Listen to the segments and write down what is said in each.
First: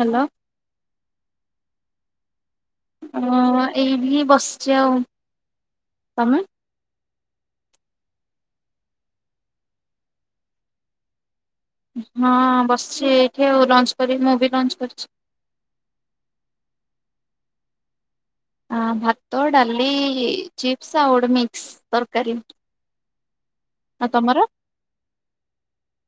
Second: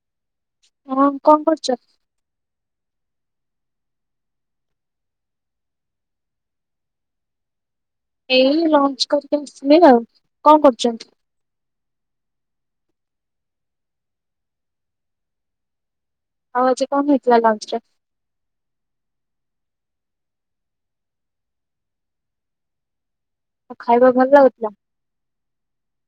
Hello. ହଁ କଣ କରୁଚ? ଅଁ, ଏଇଠି ବସିଚି ଆଉ। ତୋମେ? ଏଇ ଲଞ୍ଚ୍ କରିକି ଆସିଲି ଆଉ। କଣ କରୁଚନ୍ତି? ହଁ ବସିଛି ଏଇଠି ଆଉ ଲଞ୍ଚ କରି ମୁଁ ବି ଲଞ୍ଚ କରିଛି। ଆଉ ଆଜି କଣ ହେଇଥିଲା ଲଞ୍ଚରେ? ଆ, ଭାତ, ଡାଲି ଚିପସ୍ ଆଉ ମିକ୍ସ୍ ତରକାରୀ। ଆଉ ଖାଇବା ଭଲ ଲାଗୁଥିଲା?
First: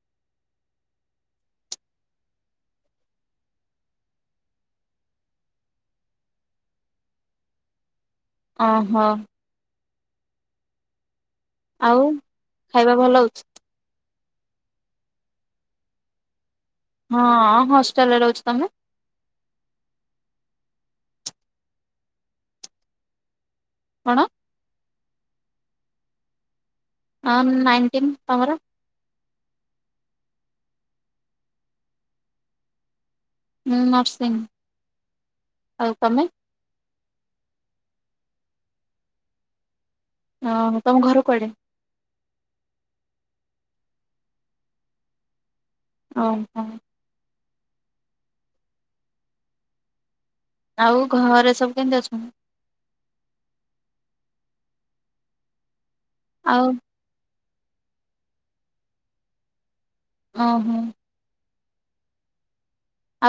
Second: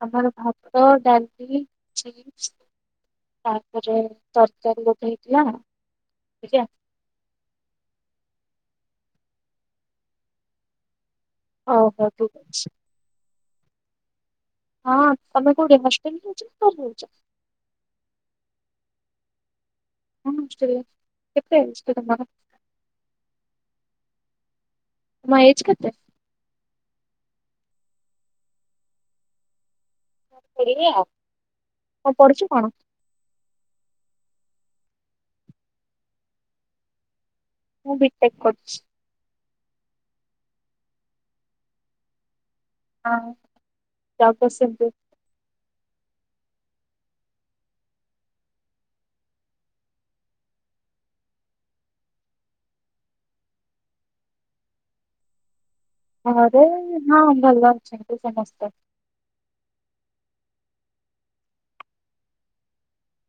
ଆମର ଭା ଭାତ, ଡାଲି, ଚିପ୍ସ୍। ତାପରେ ତରକାରୀ ଗୋଟେ ହେଇଥିଲା। [unintelligible] ଓ ହୋ। ଆଉ ଓହୋ, ଠିକ ଅଛି। ଖାଇବା ଭଲ ହଉଛି ହଁ ତୋମେ କୋଉଠି ହଷ୍ଟେଲ୍ ରେ ରହୁଚ? ହଁ ହଷ୍ଟେଲ୍ ରେ ରହୁଛି। ତୋମେ? ହଁ ହଷ୍ଟେଲ୍ ରେ କେତେ [unintelligible] ତୋମର? ହଁ। ତୁମ ଏଜ୍ କେତେ? ଆଁ, ନାଇନଟିନ୍। ତୋମର? ମୁଁ ପଢିବି ଆଉ। ତ କଣ ପଢୁଛୁ କଣ? ମୁଁ ନର୍ସିଂ। ଆଉ ତୋମେ? ମୁଁ ବିଟେକ୍ କରୁଛି। ଓହୋ ତୋମ ଘର କୁଆଡେ? ହଁ ଜଗସିଂହପୁର। ଓ ହୋ। ଆଉ ଘରେ ସବୁ କେମିତି ଅଛନ୍ତି? ଘରେ ଆଉ ହଁ ଭଲ ଅଛନ୍ତି ସମସ୍ତେ। ଓ ହଁ।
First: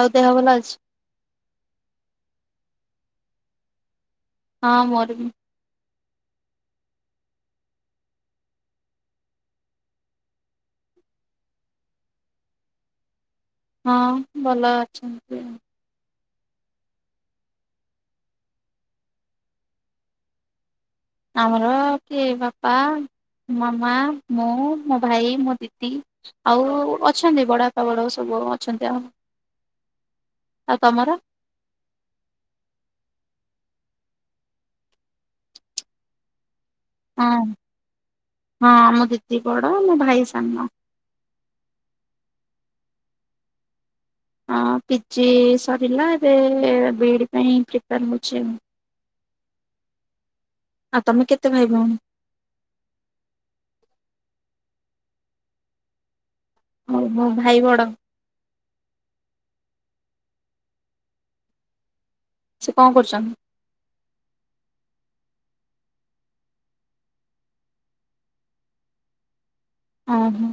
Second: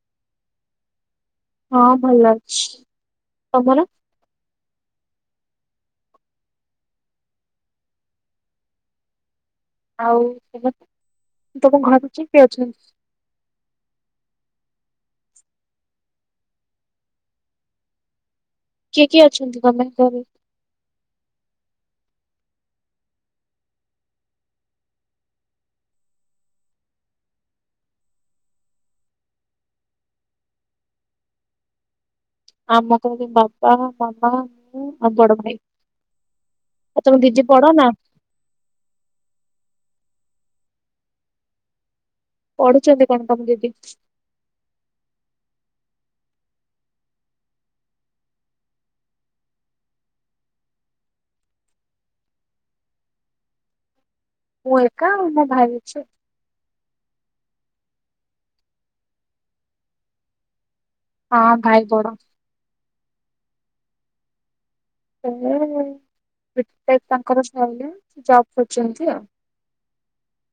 ଆଉ ଦେହ ଭଲ ଅଛି? ହଁ ଭଲ ଅଛି। ତୋମର? ହଁ ମୋର ବିି। ଆଉ ତୋମ ତୋମ ଘର ଯେ କିଏ ଅଛନ୍? ହଁ ଭଲ ଅଛନ୍ତି ଆଉ। କିଏ କିଏ ଅଛନ୍ତି ତୋମେ ଘରେ? ଆମର କିଏ ବାପା ମାମା, ମୁଁ, ମୋ ଭାଇ, ମୋ ଦିଦି, ଆଉ ଅଛନ୍ତି ବଡପା ବଡ ଵଉ ସବୁ ବୋ ଅଛନ୍ତି ଆ, ଆଉ ତୋମର? ଆମ ଘରେ ବାପା, ମାମା, ଆଉ ଵଡ ଭାଇ। ଆଉ ତମ ହଁ ଦିଦି ବଡ ନା? ହଁ ମୁଁ ଦିଦି ବଡ ମୋ ଭାଇ ସାନ। ପଢୁଛନ୍ତି କଣ ତମ ଦିଦି? ହଁ ପିଜି ସରିଲା ଏବେ ବି ଇ ଡି ପାଇଁ ପ୍ରିପାର ହଉଛି ଆଉ। ଆଉ ତମେ କେତେ ଭାଇଭଉଣୀ? ମୁ ଏକା ମୋ ଭାଇ ଅଛି। ଆଉ ମୋ ଭାଇ ବଡ। ହଁ ଭାଇ ବଡ। ସେ କଣ କରୁଛନ୍ତି? ଲେ ଵିଟେକ୍ ତାଙ୍କର ସରିଲାଣି ଜବ୍ କରଛନ୍ତି ଆଉ। ଓ ହୋ।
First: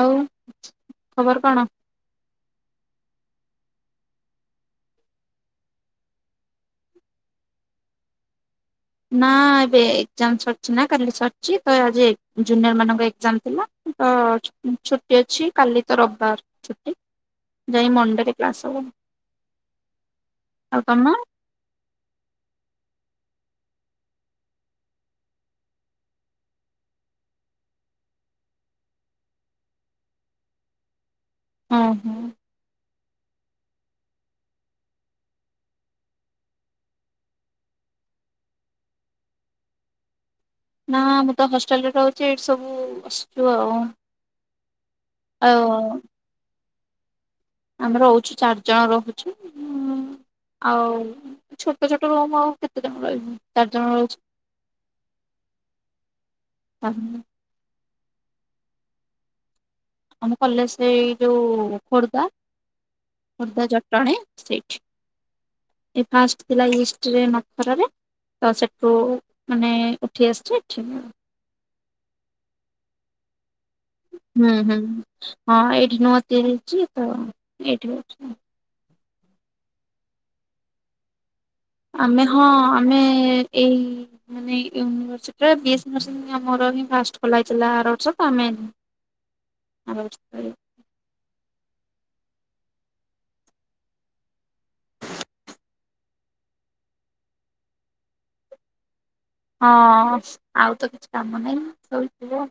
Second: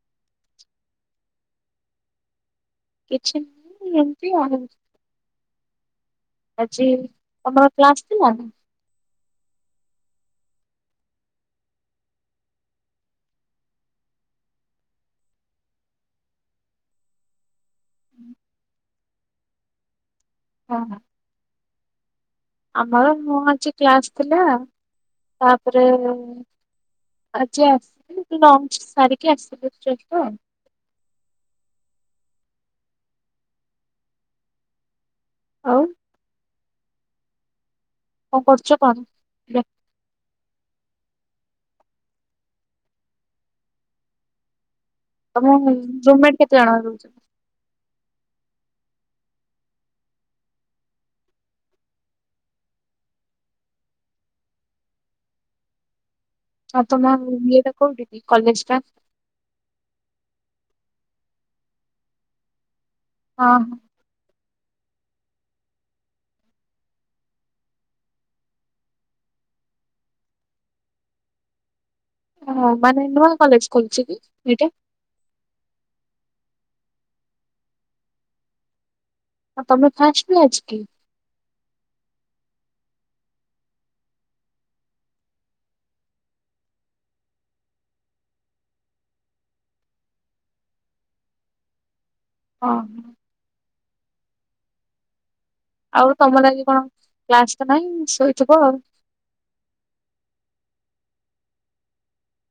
ଆଉ ଖବର କଣ? କିଛି ନାହିଁ ଏମିତି ଆଉ। ଆଜି ତମର କ୍ଲାସ ଥିଲା? ନା ଏବେ ଏକ୍ଜାମ ସରିଛି ନା କାଲି ସରିଛି ତ ଆଜି ଜୁନିୟର ମାନଙ୍କ ଏଜାମ ଥିଲା ତ ଅ ଛୁ ଛୁଟି ଅଛି କାଲି ତ ରବିବାର ଛୁଟି ଯାଇକି ମଣ୍ଡେରେ କ୍ଲାସ ହବ। ଆଉ ହଁ ତମ? ଆମର ମୁଁ ଆଜି କ୍ଲାସ ଥିଲା ତାପରେ ଆଜି ଆସିବି ଲଞ୍ଚ ସାରିକି ଆସିବି। ହଁ ହୁଁ। ଆଉ କଣ କରଛ କଣ? ନା ମୁଁ ତ ହଷ୍ଟେଲରେ ରହୁଛି ଏଇଠି ସବୁ ବସିଛୁ ଆଉ। ତମ ଆଉ ରୁମମେଟ କେତେ ଜଣ ରହୁଛ? ଆମେ ରହୁଛୁ ଚାରି ଜଣ ରହୁଛି। ଆଉ ଛୋଟ ଛୋଟ ରୁମ ଆଉ କେତେ ଜଣ ରହିବୁ ଚାରି ଜଣ ରହୁଚୁ। [unintelligible] ହଁ ତ ମ ଇଏଟା କଉଠିି କି କଲେଜଟା? ଆମ କଲେଜ ସେଇ ଯୋଉ ଖୋର୍ଦ୍ଧା ହଁ ଖୋର୍ଦ୍ଧା ଜଟଣୀ। ସେଠି ଫାଷ୍ଟ ଥିଲା ଇଷ୍ଟରେ ନଖରାରେ। ତ ସେଠୁ ମାନେ ଉଠି ଆସିଛି ଏଠି। ଓହ ମାନେ ନୂଆ କଲେଜ? ଖୋଲିଛି କି ହୁଁ ଏଇଟା? ହୁଁ ହଁ ଏଇଠି ନୁଆ ତିଆରି ହେଇଛି ତ ଏଇଠି ରହୁଛି ଆଉ। ହ ତମେ ଫାଷ୍ଟ ବ୍ୟାଚ୍ କି? ଆମେ ହଁ ଆମେ ଏଇ ମାନେ ୟୁନିଭରସିଟିରେ ବି ଏ ସି [unintelligible] ଆମର କରିକି ଫାଷ୍ଟ ଖୋଲା ହେଇଥିଲା ଆର ବର୍ଷ ତ ଆମେ ଆ [unintelligible] ହ। ଆଉ ତମ ଲାଗି କଣ କ୍ଲାସ ତ ନହିଁ ଶୋଇଥିବ ଆଉ। ହଁ ଆଉ ତ କିଛି କାମ ନାହିଁ ଶୋଇଥିବ।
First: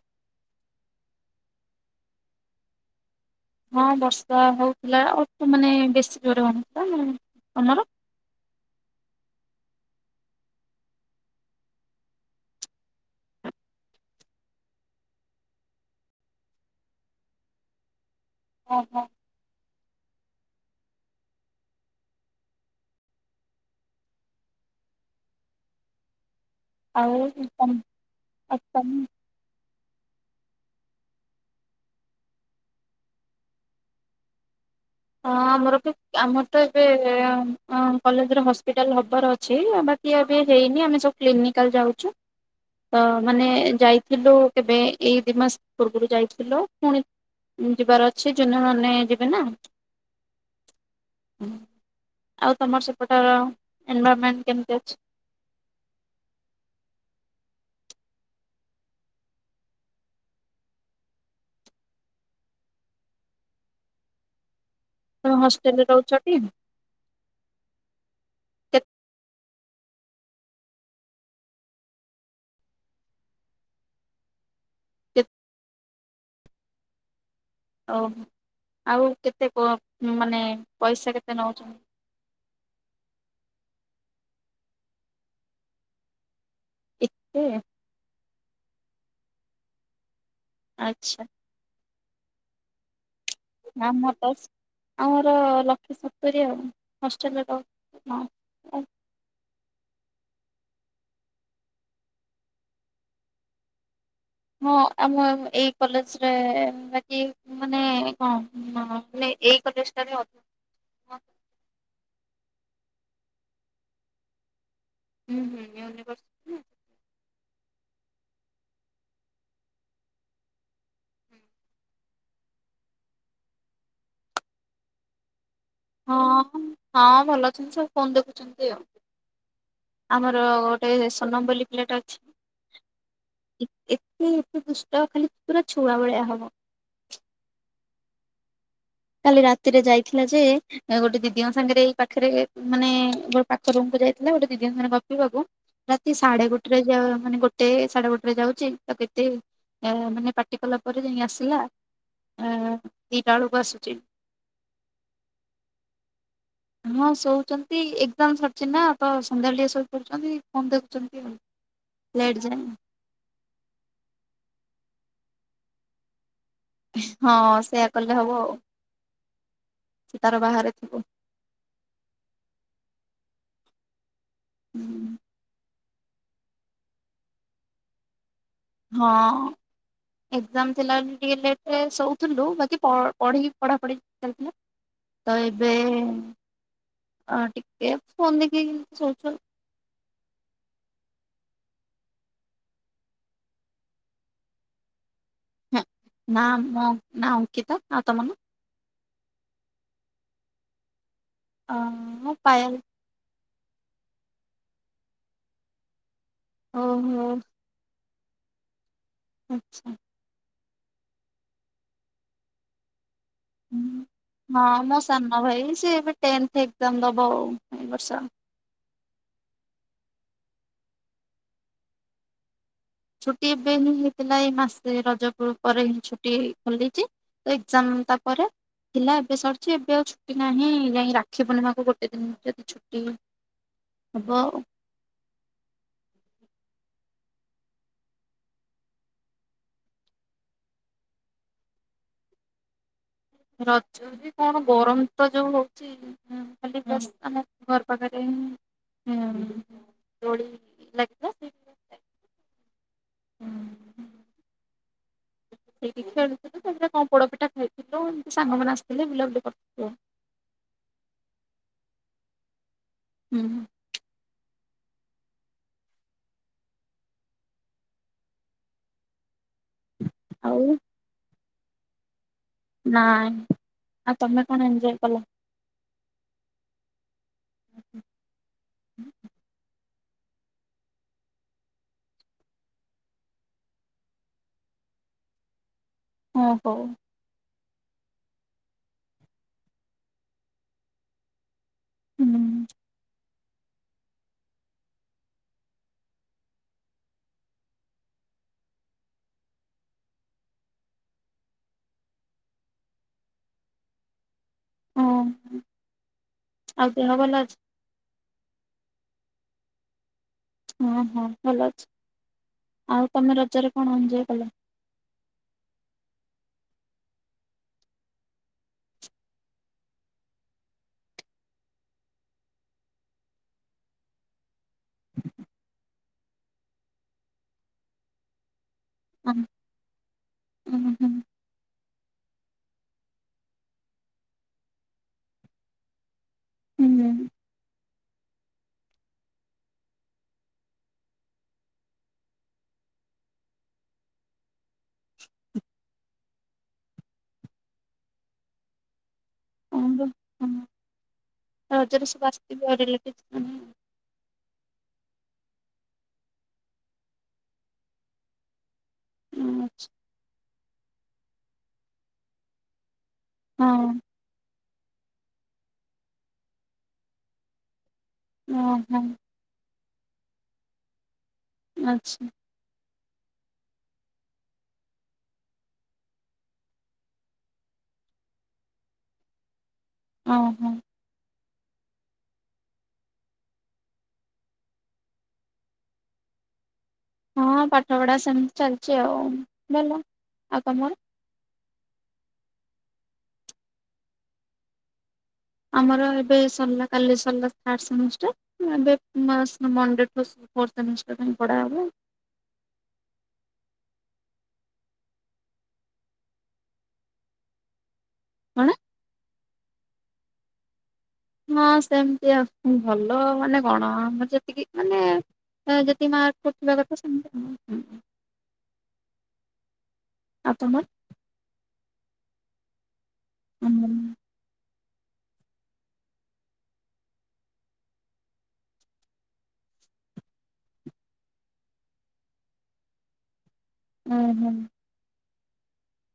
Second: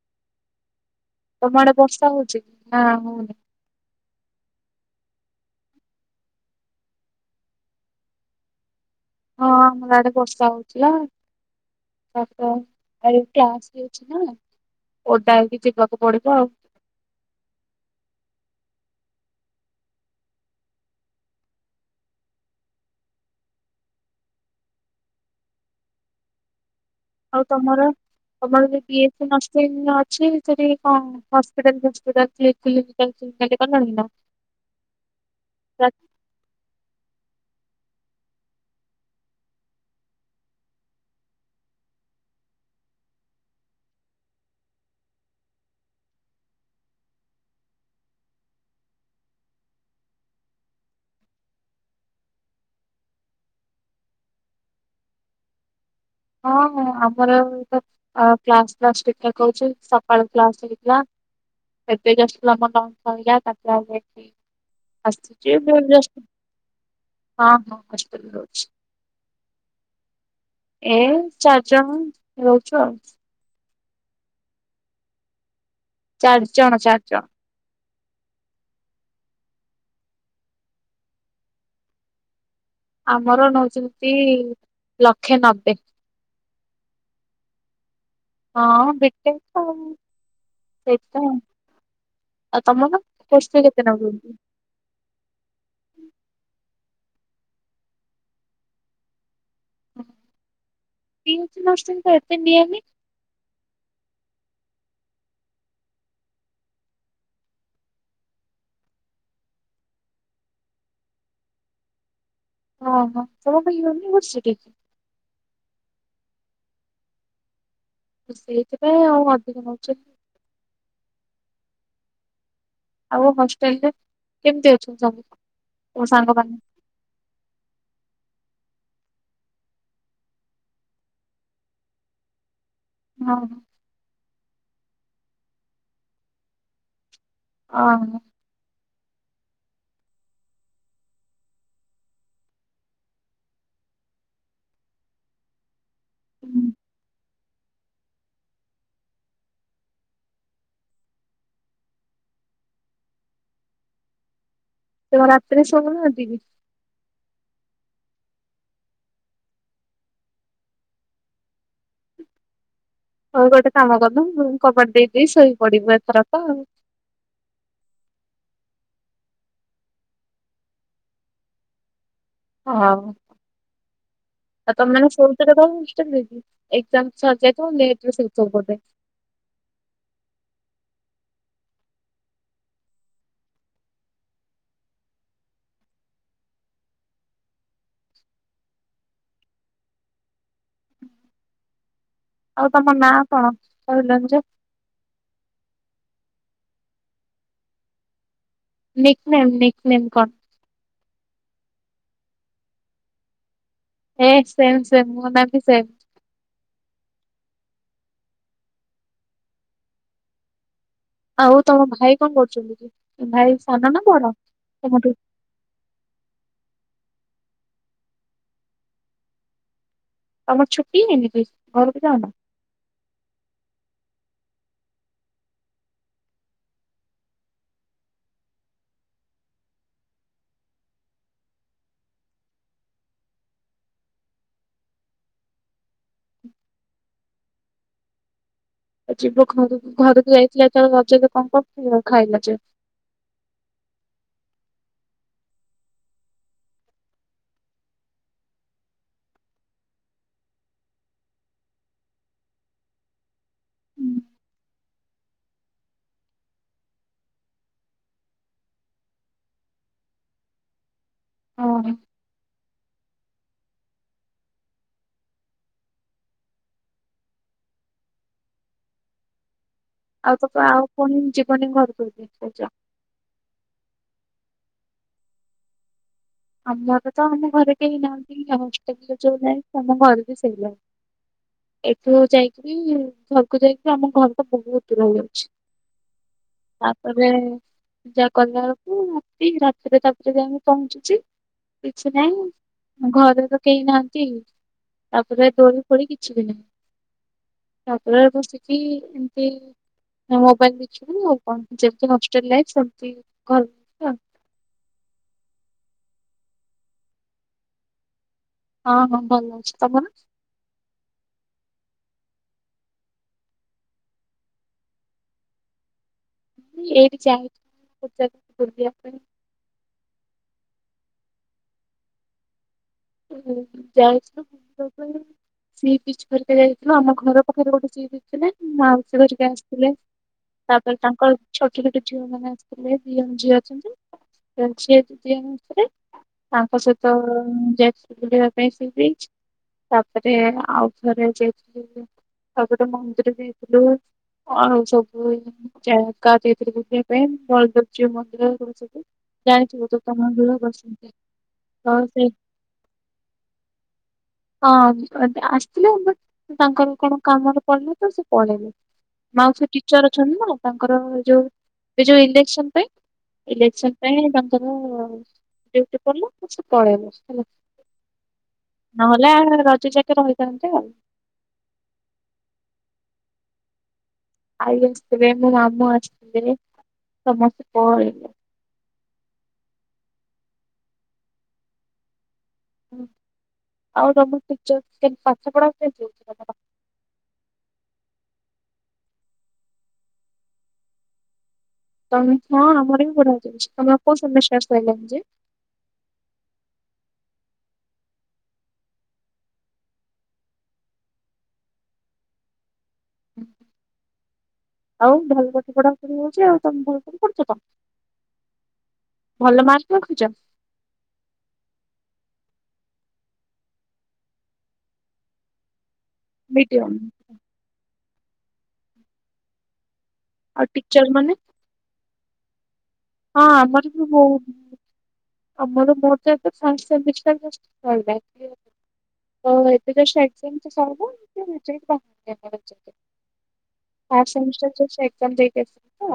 ତମ ଆଡେ ବର୍ଷା ହଉଚି କି ନା ହଉନି? ହଁ ବର୍ଷା ହଉଥିଲା ଅଳ୍ପ ମାନେ ବେଶୀ ଜୋରେ ହୋଉନଥିଲା। ତମର? ହଁ ଆମର ଆଡେ ବର୍ଷା ହଉଥିଲା। ଆପ ଆରେ କ୍ଲାସ୍ ବି ଅଛି ନା କଣ? ଓଦା ହେଇକି ଯିବାକୁ ପଡିବ ଆଉ। ଓ ହୋ। ଆଉ ତମର ତମର ଯ ତମ [unintelligible] ନଷ୍ଟ ହେଇନି ଅଛି? ସେଠୀ କଣ ହସ୍ପିଟାଲ ଫାସ୍ପିଟାଲ କ୍ଲି କିଲିନ୍ ଚେକ୍ ଚାକ୍ କଲଣି ନା? ହଁ ଆମର ବି ଆମର ତ ଏବେ କଲେଜରେ ହସ୍ପିଟାଲ ହବାର ଅଛି, ଆଉ ବାକି ଏବେ ହେଇନି ଆମେ ସବୁ କ୍ଲିନିକାଲ୍ ଯାଉଛୁ। ତ ମାନେ ଯାଇଥିଲୁ କେବେ ଏଇ ଦି ମାସ ପୂର୍ବରୁ ଯାଇଥିଲୁ ପୁଣି ଯିବାର ଅଛି, ଜୁନିଅର୍ ମାନେ ଯିବେ ନା। ଆଉ ତମର ସେପଟର ଏନଭରର୍ମେଣ୍ଟ କେମିତି ଅଛି? ହଁ- ହଁ ଆମର ଏ କ୍ଲାସ ଫ୍ଲାସ ଠିକ୍ ଠାକ୍ ହଉଛି। ସକାଳୁ କ୍ଲାସ୍ ହେଇଥିଲା। ଏବେ ଜଷ୍ଟ [unintelligible] ତମେ ଆସୁଛି ହଷ୍ଟେଲରେ [unintelligible] ରହୁଛଟି ହଁ- ହଁ ହଷ୍ଟେଲରେ ରହୁଛି। କେତେ ଏଇ ଚାରିଜଣ ରହୁଛୁ ଆଉ। କେ ଚାରି ଜଣ ଚାରି ଜଣ। ଓ ହୋ ଆଉ କେତେ କଣ ମାନେ ପଇସା କେତେ ନଉଛନ୍ତି? ଆମର ନଉଛନ୍ତି ଲକ୍ଷେ ନବେ। ଏତେ ହଁ ବି ଟେକ୍ ଆଉ ଆଚ୍ଛା ସେଇଥିପାଇଁ। ଆଉ ତମର? କୋର୍ସ ଫି କେତେ ଆମ ତ ନଉଛନ୍ତି? ଆମର ଲକ୍ଷେ ସତୁରୀ ଆଉ। ହଷ୍ଟେଲ୍ ରେ ରହୁଚୁ ଆଉ। ପି [unintelligible] ଏତେ ନିଏ ନି? ହଁ ଆମ ଏଇ କଲେଜରେ, ବାକି ମାନେ କଣ ମାନେ ଏଇ କଲେଜ ଟାରେ ଅଧିକ ହଁ- ହଁ [unintelligible] ହୁଁ- ହୁଁ ୟୁନିଭର୍ସିଟି। ସେଇଥିପାଇଁ ଆଉ ଅଧିକ ନଉଛନ୍ତି ଆଉ। ଆଉ ହଷ୍ଟେଲରେ କେମତି ଅଛନ୍ତି ସମସ୍ତେ? ହଁ ହଁ ଭଲ ଅଛନ୍ତି ସବୁ ଫୋନ୍ ଦେଖୁଛନ୍ତି ଆଉ। ଆମର ଗୋଟେ ସୋନମ ବୋଲି ପିଲାଟେ ଅଛି ଏତେ ଏତେ ଏତେ ଦୁଷ୍ଟ ଖାଲି ପୁରା ଛୁଆ ଭଳିଆ ହବ। ହଁ। କାଲି ରାତିରେ ଯାଇଥିଲା ଯେ, ଗୋଟେ ଦିଦିଙ୍କ ସାଙ୍ଗରେ ଏଇ ପାଖରେ ମାନେ ଗୋଟେ ପାଖ ରୁମ୍ କୁ ଯାଇଥିଲା, ଗୋଟେ ଦିଦିଙ୍କ ସାଂଗରେ ଗପୁ ଗପୁ ରାତି ସାଢେ ଗୋଟରେ ଯ ମାନେ ଗ ଗୋଟେ ସାଢେ ଗୋଟେରେ ଯାଉଛି, ତାକୁ ଏତେ ମାନେ ପାଟି କଲା ପରେ ଯାଇ ଆସିଲା। ଆ ଦିଟା ବେଳକୁ ଆସୁଛି। ସେ କଣ ରାତିରେ ଶୋଉ ନାହାନ୍ତି କି? ହଁ ଶୋଉଛନ୍ତି ଏକ୍ଜାମ୍ ସରିଛି ନା, ତ ସନ୍ଧ୍ୟାବେଳେ ଟିକେ ଶୋଇପଡୁଛନ୍ତି ଫୋନ୍ ଦେଖୁଛନ୍ତି ଆଉ। ଲେଟ ଯାଏ ଆଉ। ତୁ ଗୋଟେ କାମ କରୁନୁ ରୁମ୍ କବାଟ ଦେଇ ଦେଇ ଶୋଇ ପଡିବୁ ଏଥରକ ଆଉ। ହଁ ସେଇଆ କଲେ ହବଆଉ। ସେ ତାର ବାହାରେ ଥିବ। ହଁ ଆଉ ତମେମାନେ ଶୋଉଥିଲ [unintelligible] [unintelligible] ଏକଜାମ୍ ସରି ଯାଇଥିବ ଲେଟରେ ଶୋଉ। ହଁ ଏକ୍ଜାମ ଥିଲା। ଟିକେ ଲେଟରେ ଶୋଉଥିଲୁ ବାକି ପ ପଢି ପଢ଼ାପଢ଼ି ଚାଲିଥିଲା। ତ ଏବେ ହଁ ଟିକେ ଫୋନ୍ ଦେଖିକି ଶୋଉଚୁ ଆଉ। ଆଉ ତମ ନାଁ କଣ କହିଲନି ଯେ? ହ ନାଁ ନା ଅଙ୍କିତା, ଆଉ ତମ ନାଁ? ନିକ ନେମ୍ ନିକ ନେମ୍ କଣ? ହଁ ପାଏଲ। ଏ ସେମ ସେମ୍ ମୋ ନାଁ ବି ସେମ୍। ଓ ହୋ। ଆଚ୍ଛା। ଆଉ ତମ ଭାଇ କଣ କରୁଛନ୍ତି କି? ଭାଇ ସାନ ହୁଁ ନା ବଡ? ନା ମୋ ତମଠୁ ସାନ ଭାଇ ସେ ଏବେ ଟେନଥ ଏକ୍ଜାମ୍ ଦବ ଦଉ ଏ ବର୍ଷ। ତମର ଛୁଟି ହେଇନି [unintelligible] ଘରକୁ ଯାଉନ ଛୁଟି ଏବେ ହିଁ ହେଇଥିଲା ଏଇ ମାସେ ରଜ ପ ପରେ ହିଁ ଛୁଟି ଖୋଲିଛି। ଏକ୍ଜାମ ତାପରେ ଥିଲା ଏବେ ସରିଛି ଏବେ ଆଉ ଛୁଟି ନାହିଁ ଯାଇଁ ରାକ୍ଷୀ ପୂର୍ଣ୍ଣିମାକୁ ଗୋଟେ ଦିନ ଯଦି ଛୁଟି ହବ ଆଉ। ଆଉ ଯିବ ଘରକୁ ଘରକୁ ଯାଇଥିଲ ଜେତୋଳେ ରଜରେ କଣ କରୁଥିଲ ଖାଇଲ ଯେ? ରଜରେ କଣ ଗରମ ତ ଯୋଉ ହଉଚି ଖାଲି ବାସ୍ ଆମ ଘର ପାଖରେ ହୁଁ ଦୋଳି ଲାଗିଥିଲା [unintelligible] ହୁଁ ହୁଁ। ସେଇଠି ଖେଳୁଥିଲୁ ତାପରେ କଣ ପୋଡ ପିଠା ଖାଇଥିଲୁ ଏମିତି ସାଙ୍ଗମାନେ ଆସିଥିଲେ ବୁଲାବୁଲି କରିଥିଲୁ। ହଁ ହୁଁ। ଆଉ ତ ଆଉ ପୁଣି ଯିବନି ଘରକୁ ଏବେ? ନାଇଁ ଆଉ ତମେ କଣ ଏଞଜୟ କଲ? ଆମର ତ ଆମ ଘରେ କେହି ନାହାଁନ୍ତି ଆଉ ହଷ୍ଟେଲରେ ରଜ ନାହିଁ ଆମ ଘରେ ବି ସେଇଆ। ଏଠୁ ଯାଇକିରି ଘରକୁ ଯାଇକିରି ଆମ ଘର ତ ବହୁତ ଦୂର ହେଇଯାଉଛି। ହଁ ହଉ। ତାପରେ ପୂଜା କଲାବେଳକୁ ରାତି ରାତିରେ ତାପରେ ଯାଇଁକି ପହଞ୍ଚୁଛି। କିଛି ହୁଁ ନାହିଁ ଘରେ ତ କେଇ ନାହାଁନ୍ତି ତାପରେ ଦୋଳି ଫୋଳି କିଛି ବି ନାହିଁ। ତାପରେ ବସକିି ଏମତି ଆଉ ମୋବାଇଲ ଦେଖିବୁ ଆଉ କଣ ଯେମତି ହଷ୍ଟେଲ ଲାଇଫ ସେମତି ଘରେ ଆଉ। ହଁ ଆଉ ଦେହ ଭଲ ଅଛି? ହଁ ହଁ ଭଲ ଅଛି ତମର? ହଁ ହଁ ଭଲ ଅଛି ଆଉ ତମେ ରଜରେ କଣ ଏଞ୍ଜୟ୍ କଲ? ଏଇଠି ଯାଇଥିଲି ଗୋଟେ ଜାଗାକୁ ବୁଲିଆ ପାଇଁ। ଯାଇଥିଲୁ ବୁଲିବା ପାଇଁ ସିବ ବିଚ୍ ଘରିକା ଯାଇଥିଲୁ ଆମ ଘର ପାଖରେ ଗୋଟେ ସି ବିଚ ଥିଲା। ମାଉସୀ ଉଁ ଘରିଆ ଆସିଥିଲେ ଉଁ ତାପରେ ହୁଁ ତାଙ୍କର ଛୋଟ ଛୋଟ ଝିଅମାନେ ଆସିଥିଲେ ଦି ଝିଅ ଅଛନ୍ତି। [unintelligible] ଦି ଜଣ ଝିଅ ଆସିଥିଲେ ତାଙ୍କ ସହିତ ହୁଁ ଯାଇ। ବୁଲିବା ପାଇଁ ସି ବିଚ୍ ତାପରେ ଆଉ ଥରେ ଯାଇଥିଲୁ ତାପରେ ମନ୍ଦିର ଯାଇଥିଲୁ [unintelligible] ସବୁ ଜାଗା ଯାଇଥିଲୁ ବୁଲିଆ ପାଇଁ ବଳଦେବ ଜୀଉ ମନ୍ଦିର ଏଇଗୁଡା ସବୁ। ଜାଣିଥିବ ତ ଆମର ହଁ ତମର ରଜରେ ସବୁ [unintelligible] ଆସିଥିବେ [unintelligible] ହଁ ଏବେ ଆସିଥିଲେ ବଟ ତାଙ୍କର କଣ କାମରେ ପଡିଲା ତ ସିଏ ପଳେଇଲେ ହଁ ମାଉସି ଟିଚର ଅଛନ୍ତି ନା ତାଙ୍କର ଯୋଉ ଏ ଯୋଉ ଇଲେକ୍ସନ ପାଇଁ ଇଲେକ୍ସନ୍ ପାଇଁ ତାଙ୍କ ର ଡିଉଟି ପଡିଲା ତ ସିଏ ପଳେଇଲେ ହେଲା। ଓହୋ ନହେଲେ ଆ ରଜ ଯାକେ ରହିଥାନ୍ତେ ଆଉ। ଆଚ୍ଛା। ଆଈ ଆସିଥିବେ ମୋ ମାମୁଁ ଆସିଥିବେ ସମସ୍ତେ ପଳେଇଲେ। ଓ ହୋ। [unintelligible] ହଁ ପାଠ ପଢା ସେମିତି ଚାଲିଛି ଆଉ ଭଲ ଆଉ ତମର। ତ ହଁ ଆମର ବି ବଢିହା ଚାଲିଛି ତମେ କଉ ସେମିଷ୍ଟର ସହିଲଣି ଯେ ଆମର ଏବେ ସରିଲା କାଲି ସରିଲା ଥିର୍ଡ ସେମିଷ୍ଟର ଏବେ ମଣ୍ଡେଠୁ। ଫୋର୍ଥ ସେମିଷ୍ଟର ପାଇଁ ପଢ଼ା ହବ [unintelligible] ଆଉ ଭଲ ପାଠ ପଢା ପଢି ହଉଛି ଆଉ ତମେ ଭଲ କ କରୁଛ ତ କଣ? ଭଲ ମାର୍କ ରଖୁଛ। ହଁ ସେମିତି ଆ ଭଲ ମାନେ କଣ ଆ ଯେତିକି ମାନେ। ତି ମାର୍କ ପୁତି ବ ମିଡିୟମ ତ। ଆଉ ଟିଚର ମାନେ ହଁ ଆମର ବି ବହୁତ୍ [unintelligible] ଏବେ ଥିର୍ଡ୍ [unintelligible] ହଁ ଓହୋ ସେମିଷ୍ଟର ଏକ୍ଜାମ ଦେଇକ ତ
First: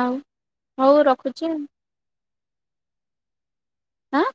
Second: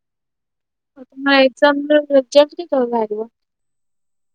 ଆଉ। ହଉ ଆପଣ ରଖୁଛି ଆଁ। ଏକ୍ଜାମ୍ ର ରେଜଲ୍ଟ କେବେ ବାହାରିବ? ଆାଁ।